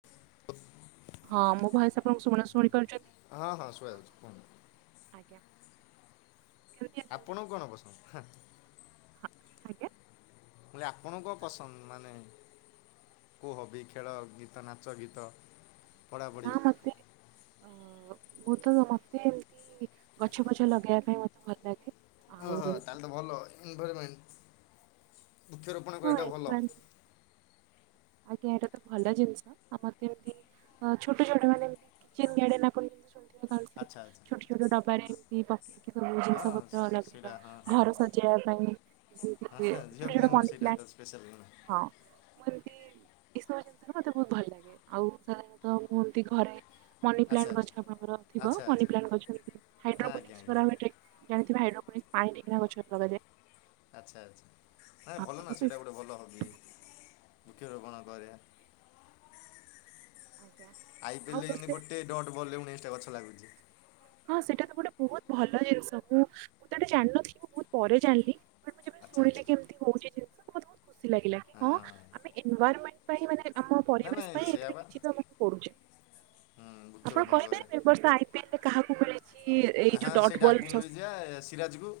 [inaudible] ହଁ ମୋ ଭଏସ ଆପଣଙ୍କୁ ଶୁଣା ଶୁଣି ପାରୁଛନ୍ତି। ହଁ ହଁ ଶୁଣାଯାଉଛି କୁହନ୍ତୁ। ଆଜ୍ଞା। କେମିତି ଆପଣଙ୍କୁ କଣ ପସନ୍ଦ ହେଁ। ହ ଆଜ୍ଞା। ମୁଁ କଲି ଆପଣଙ୍କୁ କଣ ପସନ୍ଦ ମାନେ କୁ ହବି ଖେଳ ଗୀତ ନାଚ ଗୀତ ନା ପଢ଼ାପଢ଼ି ମତେ ଅ ମୁ ତ ମତେ ଏମତି ଗଛ ପଛ ଲଗେଇବା ପାଇଁ ମ ଭଲ ଲାଗେ। ଓ ହୋ ତାହେଲେ ତ ଭଲ ଏନଭାରମେଣ୍ଟ ହଁ [unintelligible] ଆଜ୍ଞା ଏଇଟା ତ ଭଲ ଜିନିଷ ଆ ମତେ ଏମତି ହଁ ଛୋଟ ଛୋଟ ମାନେ [unintelligible] ଆଚ୍ଛା ଆଚ୍ଛା। ଛୋଟ ଛୋଟ ଡବାରେ କି ପ କି ସବୁ ଜିନିଷ ହଁ ପତ୍ର ଲଗେଇବା ସେଇଟା ହଁ ହଁ ଘର ହଁ ସଜେଇବା ପାଇଁ ଯେମିତି ହଁ କି ହଁ ଝିଅ ଛୋଟ ଛୋଟ ପିଲାଙ୍କର ମନି ସେଇଟା ତ ସ୍ପେଶାଲ୍ ଗୁଣ ପ୍ଲାଣ୍ଟ ହଁ ମୁଁ ଏମିତି ଏଇସବୁ ଜିନିଷରେ ମତେ ବହୁତ ଭଲ ଲାଗେ ଆଉ ସାଧାରଣତଃ ମୁଁ ଏମତି ଘରେ ମନି ଆଚ୍ଛା ପ୍ଲାଣ୍ଟ ଆଚ୍ଛା ଗଛ ଆପଣଙ୍କର ଥିବ ଆଚ୍ଛା ମନି ଆଚ୍ଛା ପ୍ଲାଣ୍ଟ ଗଛ ଯେମିତି ହଁ ଆଜ୍ଞା ହାଇଡ୍ରୋକ୍ଲୋନିକ୍ସ ଆଜ୍ଞା କରାହୁଏ ଟି ଜାଣିଥିବ ହାଇଡ୍ରୋ ପାଣିରେ କିନା ଗଛରେଲଗାଯାଏ ଆଚ୍ଛା ଆଚ୍ଛା ନାଇଁ ତ ଭଲ ନା ମୁଁ ସେ ସେଇଟା ଗୋଟେ ଭଲ ହବି ବୃକ୍ଷରୋପଣ କରିବା ଆଜ୍ଞା ଆଉ ଆଇପିଏଲରେହେମତି ରୋଷେଇ ଗୋଟେ ଡଟ୍ ବଲ୍ ରେ ଉଣେଇଶି ଟା ଗଛ ଲାଗୁଛି ହଁ ସେଇଟା ତ ଗୋଟେ ବହୁତ ଭଲ ଜିନିଷ ମୁଁ ମୁଁ ତ ଏଟା ଜାଣିନଥିଲି ମୁଁ ବହୁତ ପରେ ଜାଣିଲି ମୁଁ ଆଚ୍ଛା ଶୁଣିଲି ଆଚ୍ଛା କିମିତି ହଉଛି ଜିଷ ମତେତ ଖୁସି ଲାଗିଲା କି ହଁ ଆମେ ଏନଭରଣ୍ ପାଇଁ ମାନେ ଆମ ନା ନାଇଁ ପରିବେଶ ପାଇଁ ସେଇଆ ଏଥିରେ ବା କିଛି ବି ଆମକୁ ପୋଡୁଛେ ହୁଁ ଆପଣ ବୃକ୍ଷରୋପଣ କରିବା କହିପାରିବେ ବର୍ଷ ଆଇ ପିଏଲ ରେ କାହାକୁ ମିଳେ ହଁ ସେଇଟା ଆକୁ ମିଳିଯିବା ସିରାଜ କୁ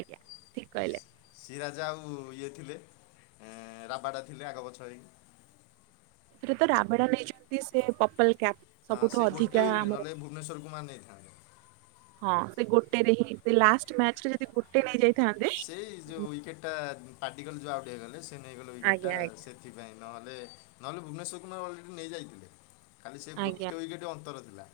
ଆଜ୍ଞା ଠିକ କହିଲେ। ସି ରାଜା ଆଉ ଇଏ ଥିଲେ ଆ ରାବାଟା ଥିଲେ ଆଗ ବଛ ହେଇକି ଏଥିରେ ତ ରାବଡା ନେଇଛନ୍ତି ସେ ପପଲ କ୍ୟାପ। ହଁ ସେ ଗୋଟେ ୱିକେଟ୍ ନହେଲେ ଭୁବନେଶ୍ୱର କୁମାର ନେଇଥାନ୍ତେ। ହଁ ସେ ଗୋଟେରେ ହିଁ ସେ ଲାଷ୍ଟ ମ୍ୟାଚରେ। ଯଦି ଗୋଟେ ନେଇ ଯାଇଥାନ୍ତି। ସେଇ ଯୋଉ ୱିକେଟ୍ ଟା ପାର୍ଟିକଲ ଯୋଉ ଆଉଟ୍ ହେଇଗଲେ ସେ ନେଇଗଲେ ୱିକେଟ ଆଜ୍ଞା ଟା ଆଜ୍ଞା। ସେ ସେଥିପାଇଁ ନହେଲେ ନହେଲେ ଭୁବନେଶ୍ୱର କୁମାର ଅଲରେଡି ନେଇ ଯାଇଥିଲେ। ଖାଲି ସେ ଆଜ୍ଞା ଗୋଟେ ୱିକେଟ୍ ଅନ୍ତର ଥିଲା।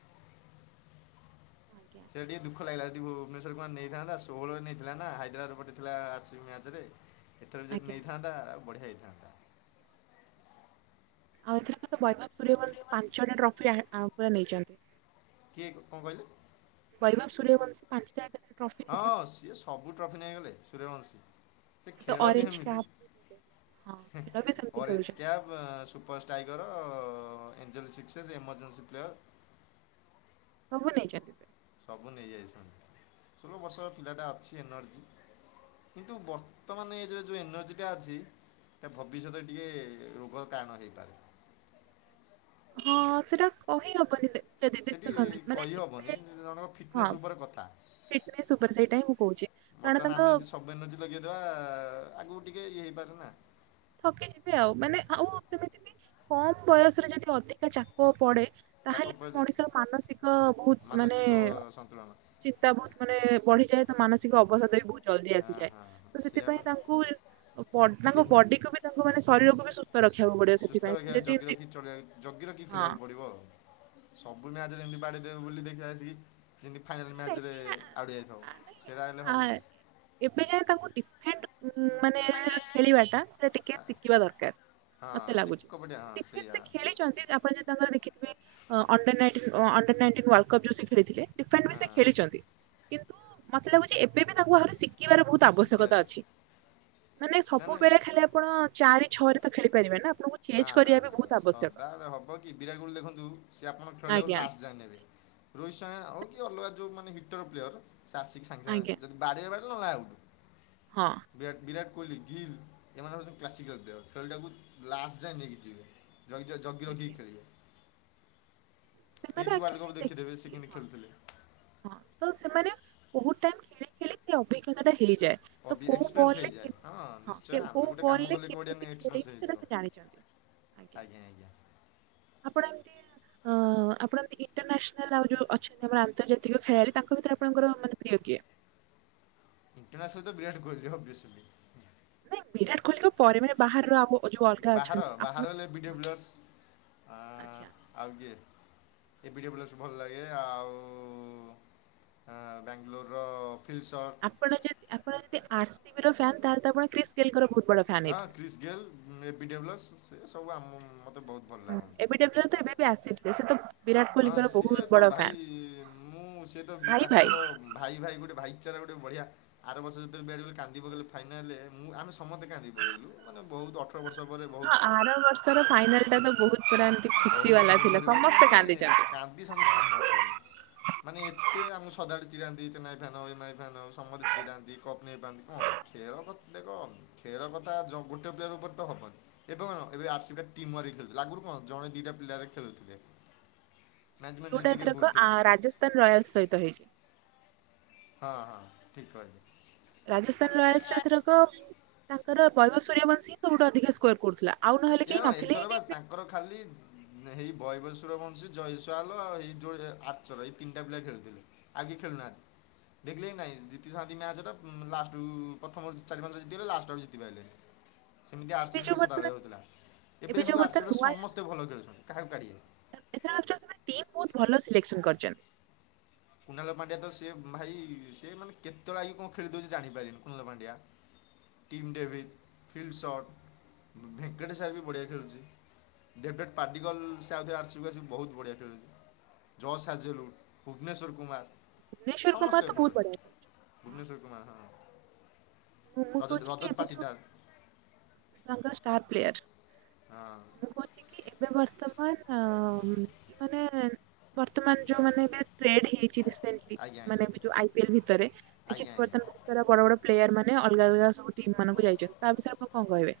ଆଜ୍ଞା ସେଇ ଟିକେ ଦୁଖ ଲାଗିଲା। ଯଦି ଭୁବନେଶ୍ୱର୍ କୁମାର ନେଇଥାନ୍ତା ଷୋହଳରେ ନେଇଥିଲା ନା ହାଇଦ୍ରାବାଦ ପଟେ ଥିଲା ଆର ସି ବି ମ୍ୟାଚ ରେ। ଏଥର ଯଦି ଆଜ୍ଞା ନେଇଥାନ୍ତା ବଢ଼ିଆ ହେଇଥାନ୍ତା। ଆଉ ଏଥିରେ ମ [unintelligible] ବୈଭବ ସୂର୍ଯ୍ୟବଂଶୀ ପାଞ୍ଚଟା ଟ୍ରଫି ଆ ଆ [unintelligible] ପୁରା ନେଇଛନ୍ତି। କିଏ କଣ କହିଲେ। ବୈଭବ ସୂରିଆବଂସିପାଞ୍ଚଟା ହଁ ସିଏ ସବୁ ଟ୍ରଫି ନେଇଗଲେ ସୂରିୟବଂଶୀ। ସେ ତ ଖେଳ ବି ଅରେଞ୍ଜ ହେମିତି କ୍ୟାପ୍ ହଁ ହେ ଖେଳ ବି ସେମିତି ଅରେଞ୍ଜ ଖେଳୁଛନ୍ତି କ୍ୟାପ୍। ପ super striker angel sixes emergency player. ସବୁ ନେଇଛନ୍ତି। ସବୁ ନେଇଯାଇଛନ୍ତି, ଷୋହଳ ବର୍ଷର ପିଲାଟା ଅଛି ଏନର୍ଜି। କିନ୍ତୁ ବର୍ତ୍ତମାନ ଏଜରେ ଯେଉଁ ଏନର୍ଜିଟା ଅଛି। ସେ ଭବିଷ୍ୟତରେ ଟିକେ ରୋଗର କାରଣ ହେଇପାରେ। ହଁ ସେଟା କହିହବନି ତ। ସେଠି କହିହବନି ଜଣଙ୍କ ଫିଟନେସ୍ ଉପରେ କଥା। ଜଣେ ସୁପର ସେଇଟା ହିଁ ମୁଁ କହୁଛି। କାରଣ ତାଙ୍କ ବେନଜି ଲଗେଇଦବା ଆଗକୁ ଟିକେ ଇଏ ହେଇପାରେ ନା। ଥକିଯିବେ ଆଉ ମାନେ ଆଉ ସେମିତି ବି କମ ବୟସରେ ଯଦି ଅଧିକା ଚାପ ପଡେ। ଚାପ ତାହେଲେ ବି ପଡ଼ିଲେ ମଣିଷର ମାନସିକ ବହୁତ ମାନେ ମାନସିକ ସନ୍ତୁଳନ ଚିନ୍ତା ବହୁତ ମାନେ ବଢିଯାଏ ତ, ମାନସିକ ଅବସାଦ ବି ବହୁ ଜଲଦି ହଁ ଆସିଯାଏ, ହଁ ହଁ ତ ସେଇଆ ସେଥିପାଇଁ ପରା ତାଙ୍କୁ ଟିକେ ତାଙ୍କ ବଡି କୁ ବି ତାଙ୍କ ମାନେ ଶରୀରକୁ ବି ସୁ ସ୍ଥ ରଖିବାକୁ ପଡେ। ସୁସ୍ଥ ରଖିବା ଜଗି ରଖି ଚଳିଆ ଜଗି ରଖି ହଁ ଖେଳିବାକୁ ପଡ଼ିବ ଆଉ ସବୁ ମ୍ୟାଚରେ ଏମତି ବାଦଡେଇଦବ ବୋଲି ଦେଖିବା ଆସିକି ଫାଇନାଲ ନାଇଁ ମ୍ୟାଚରେ ସିଏ ଆ- ଆଉଟ ହେଇଯାଇ ଥିବ। ଆ- ନାଇଁ ଆ ଏବେ ଯାଏ ତାକୁ ଡିଫରେଣ୍ଟ ଉ ମାନେ ଖେଳିବାଟା। ଟିକେ ଶିଖିବା ଦରକାର ହଁ ମତେ ଲାଗୁଛି ଏକପଟିଆ ହଁ କ୍ରିକେଟ ସେଇଆ ସେ ଖେଳି ଛନ୍ତି ଆପଣ ଯଦି ତାଙ୍କର ଦେଖିବେ। ସେ under nineteen under nineteen world cup ଜୋ ସେ ଖେଳିଥିଲେ ଡିଫେଣ୍ଡ ବି ହଁ ସେ ଖେଳିଛନ୍ତି। କିନ୍ତୁ। ମତେ ଲାଗୁଛି ଏବେ ବି ତାଙ୍କୁ ଆହୁରି ସି ଶିଖିବାର ବହୁତ ଆବଶ୍ୟକତା ଅଛି। ମାନେ ସେମାନେ ସବୁବେଳେ ଖାଲି ଆପଣ ଚାରି ଛ ରେ ତ ଖେଳିପାରିବେ ନା ଆପଣଙ୍କୁ ନା ଚେଞ୍ଜ ନା କରିବା ବି ନା ବହୁତ ଆବଶ୍ୟକ। ସଦାବେଳେ ହବ କି ବିରାଟ କୋହଲି ଦେଖନ୍ତୁ। ସିଏ ଆପଣ ଖେଳିଟାକୁ ଆଜ୍ଞା ଲାଷ୍ଟ ଯାଇ ନେବେ। ରୋହିତ ସଙ୍ଗୟ ହେଉ କି ଅଲଗା ଯେଉଁ ମାନେ ହିଟର ପ୍ଲେୟର୍। ସେ ଆସିକି ସାଙ୍ଗେ ଆଜ୍ଞା ସାଙ୍ଗେ ଯଦି ବାଡ଼ିଇବା ବାଡ଼େ ନହେଲେ ଆଉଟୁ। ହଁ। ବିରାଟ୍- ବିରାଟ୍ କୋହଲି, ଗିଲ୍ ଏମାନେ ହଉଚନ୍ତି କ୍ଲାସିକାଲ୍ ପ୍ଲେୟର୍ ଖେଳଟାକୁ ଲାଷ୍ଟ୍ ଯାଏଁ ନେଇକି ଯିବେ। ଜଗି- ଜ-ଜଗି ରଖି ଆଜ୍ଞା କି ଖେଳିବେ। ସେମାନେ ତେଇଶି ୱାର୍ଲଡ୍ ଆକ୍ଚୁଆଲି କପ୍ ଦେଖିଦେବେ ସିଏ ଦେଖିକି କେନ୍ତି ହଁ ଖେଳୁଥିଲେ। ହଁ ତ ସେମାନେ ବହୁତ୍ ଟାଇମ୍ ଖେଳି ଖେଳି ସେ ଅଭିଜ୍ଞତା ଟା ହେଇଯାଏ। ତ ଅଭି- କୋଉ ଏକ୍ସପିରିଏନ୍ସ ବଲରେ ହେଇଯାଏ। କେମି ହଁ ନିଶ୍ଚୟ କେ- କୋଉ ଆମେ ଗୋଟେ କାମ ବଲରେ କଲେ କଉଠି କେମିତି ଖେଳିବେ ଏକ୍ସପିରିଏନ୍ସ ସେଟା ହେଇଯିବ। ସେ ଜାଣିଛନ୍ତି। ଆଜ୍ଞା -ଆଜ୍ଞା। [inaudible] ହଁ ଆପଣ ଇଣ୍ଟରନାସନାଲ୍ ଆଉ ଯଉ ଅଛନ୍ତି ଆମର ଆନ୍ତର୍ଜାତିକ ଖେଳାଳି ତାଙ୍କ ଭିତରେ ଆପଣଙ୍କର ମାନେ ପ୍ରିୟ କିଏ? ଇଣ୍ଟରନାସନାଲ୍ ତ ବିରାଟ୍ କୋହଲି ଓବେଶ୍ଲି। ନାଇଁ ବିରାଟ୍ କୋହଲିଙ୍କ ପରେ ମାନେ ବାହାରର ଆମ ବାହାର- ବାହାର ହେଲେ ଏବିଡ଼ିବ୍ଲିୟସ ଆଚ୍ଛା ଆଁ- ଆଉ କିଏ ଏବିଡିବ୍ଲିୟର୍ସ ଭଲ ଲାଗେ ଆଉ ହଁ- ବାଙ୍ଗାଲୋର ର ଫିଲ୍ସଟ୍ ଆପଣ ଯଦି ଆପଣ ଯଦି ଆର୍ ସି ବି ର ଫ୍ୟାନ୍ ତାହେଲେ ଆପଣ କ୍ରିସ୍ ଗେଲ୍ ଙ୍କର ବହୁତ୍ ବଡ ଫ୍ୟାନ୍ ହଁ ହେଇଥିବେ। କ୍ରିସ୍ ଗେଲ୍ ଏ ବିଡିବ୍ଲସ ସେ ସବୁ ଆମ ମତେ ବହୁତ୍ ହୁଁ ଏବେଡେବ୍ଲ ର ତ ଏବେ ବି ଆସିଥିଲେ ସେ ତ ବିରାଟ ହଁ କୋହଲିଙ୍କର ବହୁତ ସିଏ ତ ବଡ ଭାଇ ଫ୍ୟାନ୍। ମୁଁ ସିଏ ତ ଭାଇ ଭାଇ ବିଶ୍-ତାଙ୍କର ଭାଇ ଭାଇ ଗୋଟେ ଭାଇ ଚାରା ଗୋଟେ ବଢିଆ। ଆର ବର୍ଷ ଯେତବେଳେ ବ୍ୟାଟ ବଲେ କାନ୍ଦି ଆର୍ ବର୍ଷ ଯେତେ [unintelligible] ପକେଇଲେ ଫାଇନାଲ ମୁଁ ଆମେ ସମସ୍ତେ କାନ୍ଦି ପକେଇଲୁ ମାନେ ବହୁତ ଅଠର ବର୍ଷ ପରେ ହଁ ବହୁତ୍ ଆର ବର୍ଷର ଫାଇନାଲ୍ ଟା ତ ବହୁତ୍ ପୁରା ଏମିତି ଖୁସି ବାଲା ଥିଲା ସମସ୍ତେ କାନ୍ଦିଚନ୍ତି। କାନ୍ଦିଚନ୍ତି ସମସ୍ତେ। ମାନେ ଏତେ ଆମକୁ ସଦାବେଳେ ଚିଡ଼ାନ୍ତି ଚେନାଇ ଫ୍ୟାନ ଏମ୍ଆଇ ଫ୍ୟାନ ସମସ୍ତେ ଚିଡ଼ାନ୍ତି କପ୍ ନେଇପାଆନ୍ତି କଣ ଖେଳ କଥା ଦେଖ ଖେଳ କଥା ଯ-ଗୋଟେ ପ୍ଲେୟର ଉପରେ ତ ହବନି। ଏ କଣ ଏବେ ଆର୍ ସିବି ଟିମ୍ ୱାର୍କ ହେଇ ଖେଳୁଥିଲେ ଆଗରୁ କଣ ଜଣେ ଦିଇଟା ପ୍ଲେୟାର ଖେଳୁଥିଲେ। ମ୍ୟାନେଜମେଣ୍ଟ ଯଉଟା ଟିକେ ଭୁଲ ଏଥରକ ଥିଲା ଆ-ରାଜସ୍ଥାନ ରୟାଲସ୍ ସହିତ ହେଇଚି। ହଁ- ହଁ ଠିକ୍ କହିଲ। ରାଜସ୍ଥାନ ରୟାଲସ୍ ରେ ଏଥରକ ତାଙ୍କର ବୈଭବ ସୂର୍ଯ୍ୟବଂଶୀ ସବୁଠୁ ଅଧିକ ସ୍କୋର କରୁଥିଲା। ଆଉ ନହେଲେ ଏ କେହି ହଁ ନଥିଲେ ଏଥର ହିଁ ବା ଟିମ୍ ରେ। ତାଙ୍କର ଖାଲି ଏଇ ବୈଭବ ସୂର୍ୟବଂଶୀ, ଜଇଶ୍ଵାଲ ଆଉ ଏଇ ଯଉ ଏ-ଆର୍ଚର ଏଇ ତିନିଟା ପିଲା ଖେଳିଥିଲେ। ଆଉ କେହି ଖେଳୁ ନାହାନ୍ତି। ଦେଖିଲେ କି ନାଇଁ ଜିତିଥାନ୍ତି ମ୍ୟାଚ୍ ଟା ଲାଷ୍ଟ୍ ରୁ ପ୍ରଥମରୁ ଚାରି ପାଞ୍ଚ ଟା ଜିତିଗଲେ ଲାଷ୍ଟ୍ ଆଡକୁ ଜିତିି ପାଇଲେନି। ସେମିତି ଆର୍ ଏବେ ସି ବି ଯୋଉ ସହ ବର୍ତ୍ତମାନ ସଦାବେଳେ ହଉଥିଲା ଏବେ ଯୋଉ ଦେଖନ୍ତୁ ଆର୍ ସି ବର୍ତ୍ତମାନ ବି ର ନୂଆ ସମସ୍ତେ ଭଲ ଖେଳୁଚନ୍ତି କାହାକୁ କାଢିିବେ ଏଥରକ ଟିମ୍ ବହୁତ୍ ଭଲ ସିଲେକ୍ସନ୍ କରିଚନ୍ତ୍। କୁନାଲ ପାଣ୍ଡିଆ ତ ସିଏ ଭାଇ ସେ ମାନେ କେତେବେଳେ ଆଇକି କଣ ଖେଳିଦଉଚି ଜାଣିପାରିବିନି Kunal Pandya. Team David, field short, Venkatesh ଆର୍ ବି ବଢ଼ିଆ ଖେଳୁଚି। ଡେଭିଡ୍ ପାର୍ଟିକଲସ୍ ଆଉ ଥରେ ଆର୍ ସି ବି କୁ ଆସି ବହୁତ୍ ବଢିଆ ଖେଳୁଚି ଜସ୍ ହାଜେଲ୍ଉଡ୍ ଭୁବନେଶ୍ୱର କୁମାର୍ ଭୁବନେଶ୍ୱର କୁମାର ସମସ୍ତେ ତ ଭଲ ବହୁତ ବଢିଆ ଖେଳୁଛି ହଁ ଭୁବନେଶ୍ୱର କୁମାର୍ -ହଁ। ମୁଁ ମୁଁ ରଜ- କହୁଛି କି ରଜତ୍ ଏବେ ଯୋଉ ପାଟିଦାର୍। ତାଙ୍କର ଷ୍ଟାର୍ ପ୍ଲେୟର୍ ହଁ ଏବେ ବର୍ତ୍ତମାନ ଅ-ମାନେ ବର୍ତ୍ତମାନ ଯଉମାନେ ଏବେ ଟ୍ରେଡ୍ ହେଇ ଚି [unintelligible] ଆଜ୍ଞା ଆଜ୍ଞା ମାନେ ଯଉ ଆଇିପିଏଲ୍ ଭିତରେ ଦେଖି ଆଜ୍ଞା ଆଜ୍ଞା ବର୍ତମାନ ବହୁତ୍ ସାରା ବଡ ବଡ ପ୍ଲେୟାର୍ ମାନେ ମାନେ ଅଲଗା ଅଲଗା ସବୁ ଟିମ୍ ମାନଙ୍କୁ ଯାଇଚନ୍ତି ତା ବିଷୟରେ ଆପଣ କଣ କହିବେ?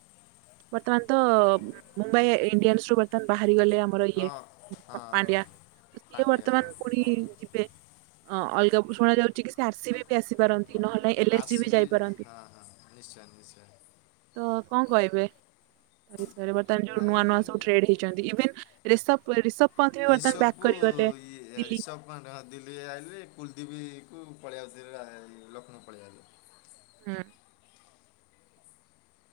ବର୍ତ୍ତମାନ୍ ତ ମୁମ୍ବାଇ ଇଣ୍ଡିଆନ୍ସ ରୁ ବର୍ତ୍ତମାନ୍ ବାହାରିଗଲେ ଆ ଆମର ଇଏ ହଁ ହଁ ହଁ ପାଣ୍ଡିଆ ତ ସିଏ ପାଣ୍ଡିଆ ହଁ ବର୍ତ୍ତମାନ ପୁଣି ଯିବେ ହଁ- ଅଲଗା ଶୁଣା ଯାଉଚି କି ସେ ଆର୍ ସି ବି କି ଆସିପାରନ୍ତି ନହେଲେ L R S C B ଯାଇ ହଁ- ହଁ ନିଶ୍ଚୟ- ନିଶ୍ଚୟ। ତ କଣ କହିବେ ତା ବିଷୟରେ ବର୍ତ୍ତମାନ୍ ଯଉ ନୂଆ ନାଇଁ ନୂଆ ସବୁ ଟ୍ରେଡ୍ ହେଇଚି? ଛନ୍ତି, ଇଭିନ୍ ରେଷଭ୍ ରିଷଭପନ୍ଥୀ ବି ବର୍ତ୍ତମାନ ବ୍ୟାକ୍ କରିଗଲେ ଦିଲ୍ଲୀ। ପାଣ୍ଠ୍ ହଁ ଦିଲ୍ଲୀ ଆଇଲେ କୁଲଦୀପକୁ ପଳେଇଆସିଲା ଲକ୍ଷ୍ନୌ ପଳେଇଆଇଲେ‌ ହଁ।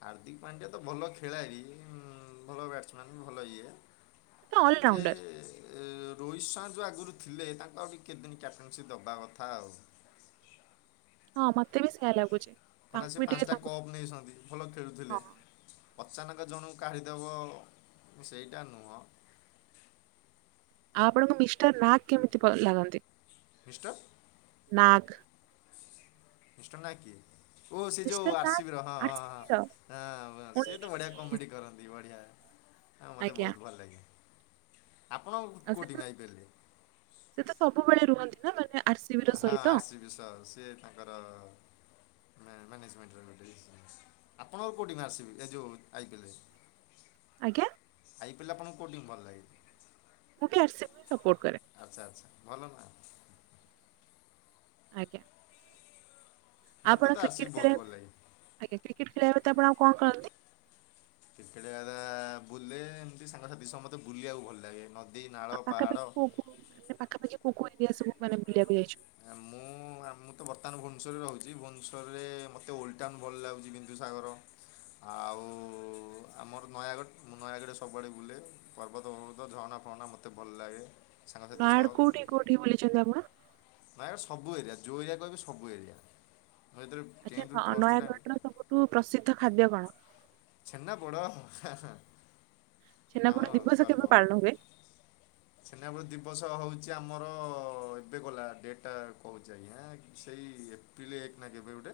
ହାର୍ଦ୍ଦିକ ପାଣ୍ଡ୍ୟାୟା ତ ଭଲ ଖେଳାଳି ଉଁ ଭଲ ବ୍ୟାଟ୍ସମ୍ୟାନ୍ ଭଲ ଇଏ ତ ଜେଏ ଅଲରାଉଣ୍ଡର ରୋହିତ ଶହା ଯଉଁ ଆଗରୁ ଥିଲେ ତାଙ୍କୁ ଆଉ ଟିକେ କେତେଦିନ କ୍ୟାପ୍ଟେନ୍ସି ଦେବା କଥା ଆଉ। ହଁ ମତେ ବି ସେୟା ଲାଗୁଛି। ମାନେ ତାଙ୍କୁ ସେ ବି ଟିକେ ପାଞ୍ଚଟା ତାଙ୍କୁ ଟିକେ କପ ନେଇଛନ୍ତି ଭଲ ହଁ ଖେଳୁଥିଲେ ଆଉ ଅଚାନକ ଜଣକୁ କାଳିି ଦବ ମୁଁ ସେଇଟା ନୁହଁ ଆଉ ଆପଣଙ୍କୁ ମିଷ୍ଟର ନାକ କେମିତି ପ ଲାଗନ୍ତି? ମିଷ୍ଟର ନାଗ ମିଷ୍ଟର ନା କିଏ? ଓ ସେ ମିଷ୍ଟର ଯୋଉ ନାଗ ଆର୍ଶିବିର ହଁ ଆରସିବିର ହଁ ହଁ ସିଏ ଓନ୍ଲି ତ ବଢିଆ ପ୍ଲିଜ କମେଡି କରନ୍ତି। ବଢ଼ିଆ ଆଉ ମୋତେ ଆଜ୍ଞା ବହୁତ ଭଲ ଲାଗେ ଆପଣ ଆଉ ସେ କୋଉ ତ ଟିମ ଆଇ ପି ଏଲ ରେ? ସେ ତ ସବୁବେଳେ ରୁହନ୍ତି ନା ମାନେ ଆର ସିବି ର ସହିତ। ବିଷ ସିଏ ତାଙ୍କର ନା ନା [unintelligible] ଆପଣଙ୍କର କୋଉ ଟିମ ଆର ସିବି ଏ ଯଉ ଆଇ ପି ଏଲ ରେ? ଆଜ୍ଞା। ଆଇ ପି ଏଲଟା ଆପଣଙ୍କୁ କୋଉ ଟିମ ଭଲ ଲାଗେ? ମୁଁ ବି ଆର ସିବକୁ ସପୋର୍ଟ କରେ। ଆଚ୍ଛା ଆଚ୍ଛା ଭଲ ନା। ଆଜ୍ଞା। ମୋତେ ଆପଣ ତ ଆର୍ ସି କ୍ରିକେଟ୍ ବି ବହୁତ ଖେଳିବା ଭଲ ଲାଗେ ଆଜ୍ଞା କ୍ରିକେଟ୍ ଖେଳିବା ବ୍ୟତୀତ ଆପଣ ଆଉ କଣ କରନ୍ତି? କ୍ରିକେଟ [unintelligible] ବୁଲେ ଏମିତି ସାଙ୍ଗସାଥି ସମତେ ବୁଲିବାକୁ ଭଲ ଲାଗେ ନଦୀ ଆଉ ନାଳ ପାହାଡ଼ ପାଖାପାଖି କୋଉ କୋଉ ମାନେ ପାଖାପାଖି କୋଉ କୋଉ ଏରିଆ ସବୁ ମାନେ ବିଲିବାକୁ ଯାଇଛନ୍ତି? ଆ ମୁଁ ମୁଁ ଆମୁତ ବର୍ତ୍ତମାନ ଭୁବନେଶ୍ୱରରେ ରହୁଛି ଭୁବେଶ୍ୱରରେ ମୋତେ ଓଲ୍ଡ ଟାଉନ ଭଲ ଲାଗୁଛି ବିନ୍ଦୁସାଗର। ଆଉ ଆମର ନୟାଗଡ଼ ମୁଁ ନୟାଗଡ଼ରେ ସବୁଆଡ଼େ ବୁଲେ ପର୍ବତ ଫର୍ବତ ଝରଣା ଫରଣା ମତ ମତେ ଭଲ ଲାଗେ। ସାଙ୍ଗସାଥି ସହ ବାହାରେ କୋଉଠି କୋଉଠି ବୁଲିଛନ୍ତି ଆପଣ? ନାଇଁ ସବୁ ଏରିଆ ଯଉ ଏରିଆ କହିବୁ ସବୁ ଏରିଆ ମୁଁ ଯେତେବେଳେ ଆଚ୍ଛା ଟେନ୍ଥରୁ ପ୍ଲସ୍ ଟୁ ଟାଇମ୍ ନ-ନୟାଗଡ଼ର ସବୁଠୁ ପ୍ରସିଦ୍ଧ ଖାଦ୍ୟ କଣ? ଛେନା ପୋଡ଼ ହାଁ ହାଁ ଛେନାପୋଡ଼ ଆମର ଦିବସ କେବେ ଗର୍ବ। ପାଳନ ହୁଏ? ଛେନାପୋଡ଼ ଦିବସ ହଉଛି ଆମର ଏବେ ଗଲା ଡେଟା କହୁଛି ଆଜ୍ଞା ସେଇ ଏ ଏପ୍ରିଲ ଏକ ନା କେବେ ଗୋଟେ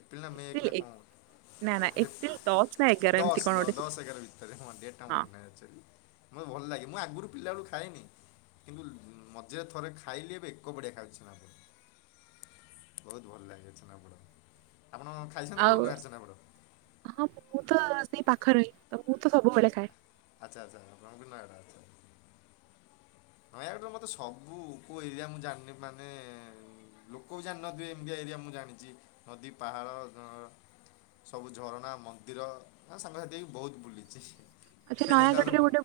ଏପ୍ରିଲ ନା ମେ ଏକ ନା କଣ ନା ନା [unintelligible] ଏପ୍ରିଲ ଦଶ ନା ଏଗାର ଏମିତି କଣ ଦଶ ଦ ଗୋଟେ ଥିଲା। ଦଶ ଏଗରା ଭିତରେ ହଁ ଡେଟା ମନେ ନାହିଁ ଆକଚୁଆଲି ମୋତେ ଭଲ ଲାଗେ ମୁଁ ଆଗରୁ ପିଲା ବଳୁ ଖାଇନି। କିନ୍ତୁ ଉଁ ମଝିରେ ଥରେ ଖାଇଲି ଏବେ ଏକ ବଢ଼ ଦେଖାଯାଉଛି ଛେନାପୋଡ଼ ବହୁତ ଭଲ ଲାଗେ ଛେନାପୋଡ ଆପଣ ଖାଇଛନ୍ତି ଆଉ କେବେ ନୟାଗଡ଼ ଛେନାପୋଡ? ହଁ ମୁଁ ତ ସେଇ ପାଖରେ ତ ମୁଁ ତ ସବୁବେଳେ ଖାଏ। ଆଚ୍ଛା ଆଚ୍ଛା, ଆପଣଙ୍କୁ ବି [unintelligible] ଅଛି। ନୟାଗଡ଼ର ମତେ ସବୁ କୋଉ ଏରିଆ ମୁଁ ଜାଣିନି ମାନେ ଲୋକ ବି ଜାଣିନଥିବେ ଏମିତି ଏରିଆ ମୁଁ ଜାଣିଛି ନଦୀ ପାହାଳ ଆଃ ସବୁ ଝରଣା ମନ୍ଦିର ସାଙ୍ଗସାଥି ବି ବହୁତ ବୁଲିଛି। ଆଚ୍ଛା ସେଇଥିପାଇଁ ତାପରେ ନୟାଗଡରେ ବ- ଗୋଟେ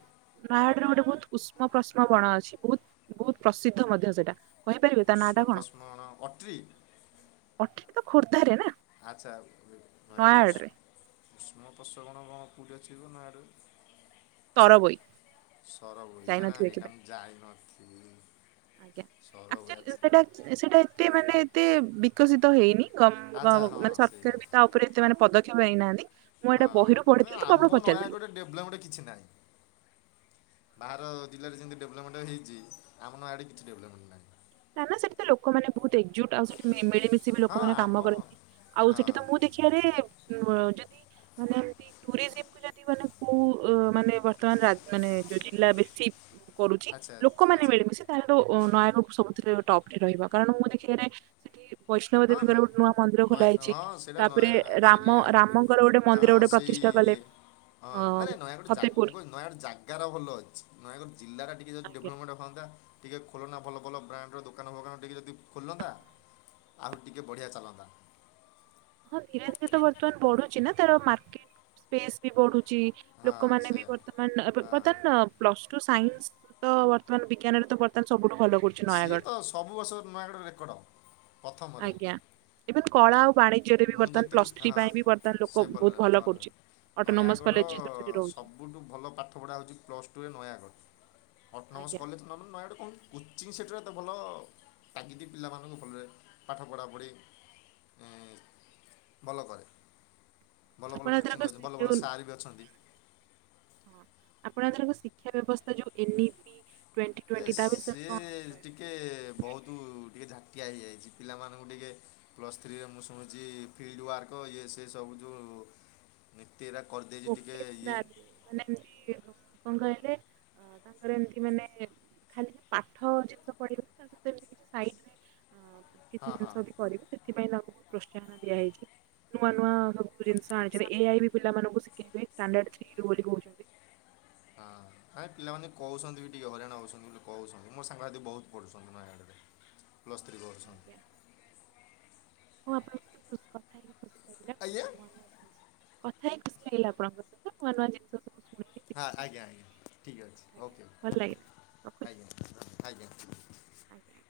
ନୟାଗଡରେ ଗୋଟେ ବହୁତ ଉଷ୍ମ ପ୍ରଷ୍ମ ବଣ ଅଛି ବହୁତ ବହୁତ ପ୍ରସିଦ୍ଧ ମଧ୍ୟ ସେଇଟା କହିପାରିବେ ତା ନା ଉଷ୍ମ ଟା କଣ ପ୍ରଶ୍ମ ଅଟ୍ରି ଅଠି ତ ଖୋର୍ଦ୍ଧାରେ ନା? ଆଚ୍ଛା ନୂଆଡ଼ୁ ଉଷ୍ ନୟାଗଡ଼ରେ ଉଷ୍ମ ପ୍ରଶବନ କଣ କଣ କେଉଁଠି ଅଛିିବ ନୂଆଡ଼ୁ? ତଳବୋଇ ସରବୋଇ ନା ନା ଯାଇନଥିବେ ସେଇଟା କେବେ? ମୁଁ ଯାଇନଥିଲି। ସରବୋଇ ଆଚ୍ଛା ଏକ୍ଟୁଆଲ୍ଲି ସେଟା ଏତେ ମାନେ ଏତେ ବିକଶିତ ହେଇନି। କ ଆଚ୍ଛା ହଁ ମାନେ ସେଇଆ ସରକାର ବି ତା ଉପରେ ଏତେ ମାନେ ପଦକ୍ଷେପ ନେଇନାହାନ୍ତି। ମୁଁ ଏଇଟା ବହିରୁ ପଢିଥିଲି ତ ମୁଁ ଆପଣଙ୍କୁ ପଚାରିଦେଲି? ଡେଭଲପ କିଛି ନାଇଁ। ବାହାର ଜିଲ୍ଲାରେ ଯେମିତି ଡେଭଲପମେଣ୍ଟ ହେଇଛି ଆମର ଆଡ଼େ କିଛି ଡେଭଲପମେଣ୍ଟ ନାହିଁ। ନା ନା ସେଠି ତ ଲୋକମାନେ ବହୁତ ଏକଜୁଟ ଆଉ ସେଠି ମିଳିମିଶି ବି ହଁ ଲୋକମାନେ ଆମ କାମ କରନ୍ତି ଆଉ ହଁ ସେଠି ତ ମୁଁ ଦେଖି ଯଦି ମାନେ ଏମିତି ଟୁରି ମାନ କୋଉ ମାନେ ବର୍ତ୍ତମାନ ମାନେ ଯୋଉ ଜିଲ୍ଲା ବେଶୀ କରୁଛି ଆଚ୍ଛା ଲୋକମାନେ ଆଚ୍ଛା ମିଳିମିଶି ତାହେଲେ ନୟାଗଡ଼ ସବୁଥିରେ ଟପରେ ରହିବ କାରଣ ମୁଁ ଦେଖିଆରେ ସେଠି ବୈଷ୍ଣବ ହଁ ନୟ ଦେବୀଙ୍କର ଗୋଟେ ନୂଆ ମନ୍ଦିର ନୟା ଖୋଲା ହେଇଛି ହଁ ସେଇଟା ନୟା ତାପରେ ସେଇଠି ରାମ ଆମ ରାମଙ୍କର ଗୋଟେ ମନ୍ଦିର ହଁ ଗୋଟେ ସେଇ ପ୍ରତିଷ୍ଠା କଲେ ଇଏ ହଁ ଅ ନାଇଁ ନାଇଁ ନୟାଗଡ଼ ଜା ମୁଁ ଫପିପୁର। କହିଲି ନୟାଗଡ଼ ଜାଗାର ଭଲ ଅଛି ନୟାଗଡ଼ ଜିଲ୍ଲା ଟିକେ ଯଦି ଆଜ୍ଞା। ଡେଭଲପମେଣ୍ଟ ହୁଅନ୍ତା। ଟିକେ ଖୋଲନା ଭଲ ଭଲ ବ୍ରାଣ୍ଡର ଦୋକାନ ଫୋକାନ ଟିକେ ଯଦି ଖୋଲନ୍ତା। ଆହୁ ଟିକେ ବଢ଼ିଆ ଚାଲନ୍ତା। ହଁ ଧୀରେ ଧୀରେ ତ ବର୍ତ୍ତମାନ ବଢୁଛି ନା ତାର ମାର୍କେଟ ସ୍ପେସ୍ ବି ବଢୁଛି। ହଁ ଲୋକମାନେ ବି ସେଇଆ ବର୍ତ୍ତମାନ ହଁ ବର୍ତ୍ତମାନ ପ୍ଲସ ଟୁ ସାଇନ୍ସ ତ ବର୍ତ୍ତମାନ ବିଜ୍ଞାନରେ ତ ବର୍ତ୍ତମାନ ସବୁଠୁ ଭଲ କରୁ ସିଏ ତ ସବୁ ବର୍ଷର ନୂଆ ଗଡ଼ ରେକର୍ଡ଼ ପ୍ରଥମରେ ଆଜ୍ଞା ଇଭେନ କଳା ଆଉ ବାଣୀ ଜ୍ୟରେ ମୁଁ ବର୍ତ୍ତମାନ ଯେତିକି ପ୍ଲସ୍ ଥ୍ରୀ ହଁ ପାଇଁ ବି ବର୍ତ୍ତମାନ ଲୋକ ବହୁତ ଭଲ କରୁଛି ଅଟୋନୋମସ ନୟାଗଡ଼ କଲେ ଯେହେତୁ ରହୁଛି। ସବୁଠୁ ଭଲ ପାଠପଢ଼ା ହେଉଛି ପ୍ଲସ୍ ଟୁରେ ନୟାଗଡ଼ ଅଟୋନମସ୍ ଆଜ୍ଞା କଲେଜ ତ ନେଲେ ନୟାଗଡ଼ କଣ କୋଚିଂ ସେଣ୍ଟର୍ ତ ଭଲ ଟାଗିଦ ପିଲାମାନଙ୍କୁ ଭଲରେ ପାଠ ପଢ଼ାପଢ଼ି ଏଁ, ଭଲ କରେ ଭଲ ଆପଣ ଭଲ ଏଥରକ କୋଚିଂ ଅଛି ସେ- ଭଲ ଯୋଉ ଭଲ ସାର୍ ବି ଅଛନ୍ତି। ଆପଣଙ୍କର ଶିକ୍ଷା ବ୍ୟବସ୍ଥା ଯୋଉ ଏନ୍ ଇ ପି ଟ୍ୱେଣ୍ଟି ଏ ଟ୍ୱେଣ୍ଟି ତା ବିଷୟରେ ସିଏ କଣ? କହିବେ? ଟିକେ ବହୁତ ଟିକେ ଝାଟିଆ ହେଇଯାଇଛି ପିଲାମାନଙ୍କୁ ଟିକେ ପ୍ଲସ୍ ଥ୍ରୀରେ ମୁଁ ଶୁଣୁଛି ଫିଲ୍ଡ ୱାର୍କ ଇଏ ସେ ସବୁ ଯୋଉ ଏତେ ଏରା କରିଦେଇଛି ଟିକେ ଇଏ ଭୋକେସନାଲ୍ ମାନେ ଏମତି କଣ କହିଲେ ଅ ତାଙ୍କର ଏମତି ମାନେ ଖା ପାଠ ଯେତେ ପଢିବୁ ସେତେ ସାଇଟରେ ହଁ କିଛି ହଁ ଜିନିଷ ବି କରିବୁ ସେଥିପାଇଁ ତାଙ୍କୁ ବହୁ ପ୍ରୋତ୍ସାହନ ଦିଆହେଇଛି ନୂଆ ନୂଆ ଜିନିଷ ଆଣିଛନ୍ତି ଏ ଆଇ ବି ପିଲାମାନଙ୍କୁ ଶିଖେଇବେ ଷ୍ଟାଣ୍ଡାର୍ଡ ଥ୍ରୀରୁ ବୋଲି କହୁଛନ୍ତି। ହଁ। ପ୍ରାୟ ପିଲାମାନେ କହୁଛନ୍ତି ବି ଟିକେ ହଇରାଣ ହଉଛନ୍ତି ବୋଲି କହୁଛନ୍ତି ମୋ ସାଙ୍ଗ ସାଥି ବହୁତ ପଢୁଛନ୍ତି ନୟାଗଡରେ। ପ୍ଲସ୍ ଥ୍ରୀ କରୁଛନ୍ତି। [unintelligible] ଆଜ୍ଞା। କଥା ହେଇ ଖୁସି ଲାଗିଲା ଆପଣଙ୍କ ସହିତ ନୂଆ ନୂଆ ଜିନିଷ ସବୁ ଶୁଣିଲି ହଁ ଶିଖିଲି ଆଜ୍ଞା ଆଜ୍ଞା ଠିକ ଅଛି ଆଜ୍ଞା ଓକେ ଭଲ ଲାଗିଲା ରଖୁଛି ଆଜ୍ଞା ଆଜ୍ଞା। ଆଜ୍ଞା।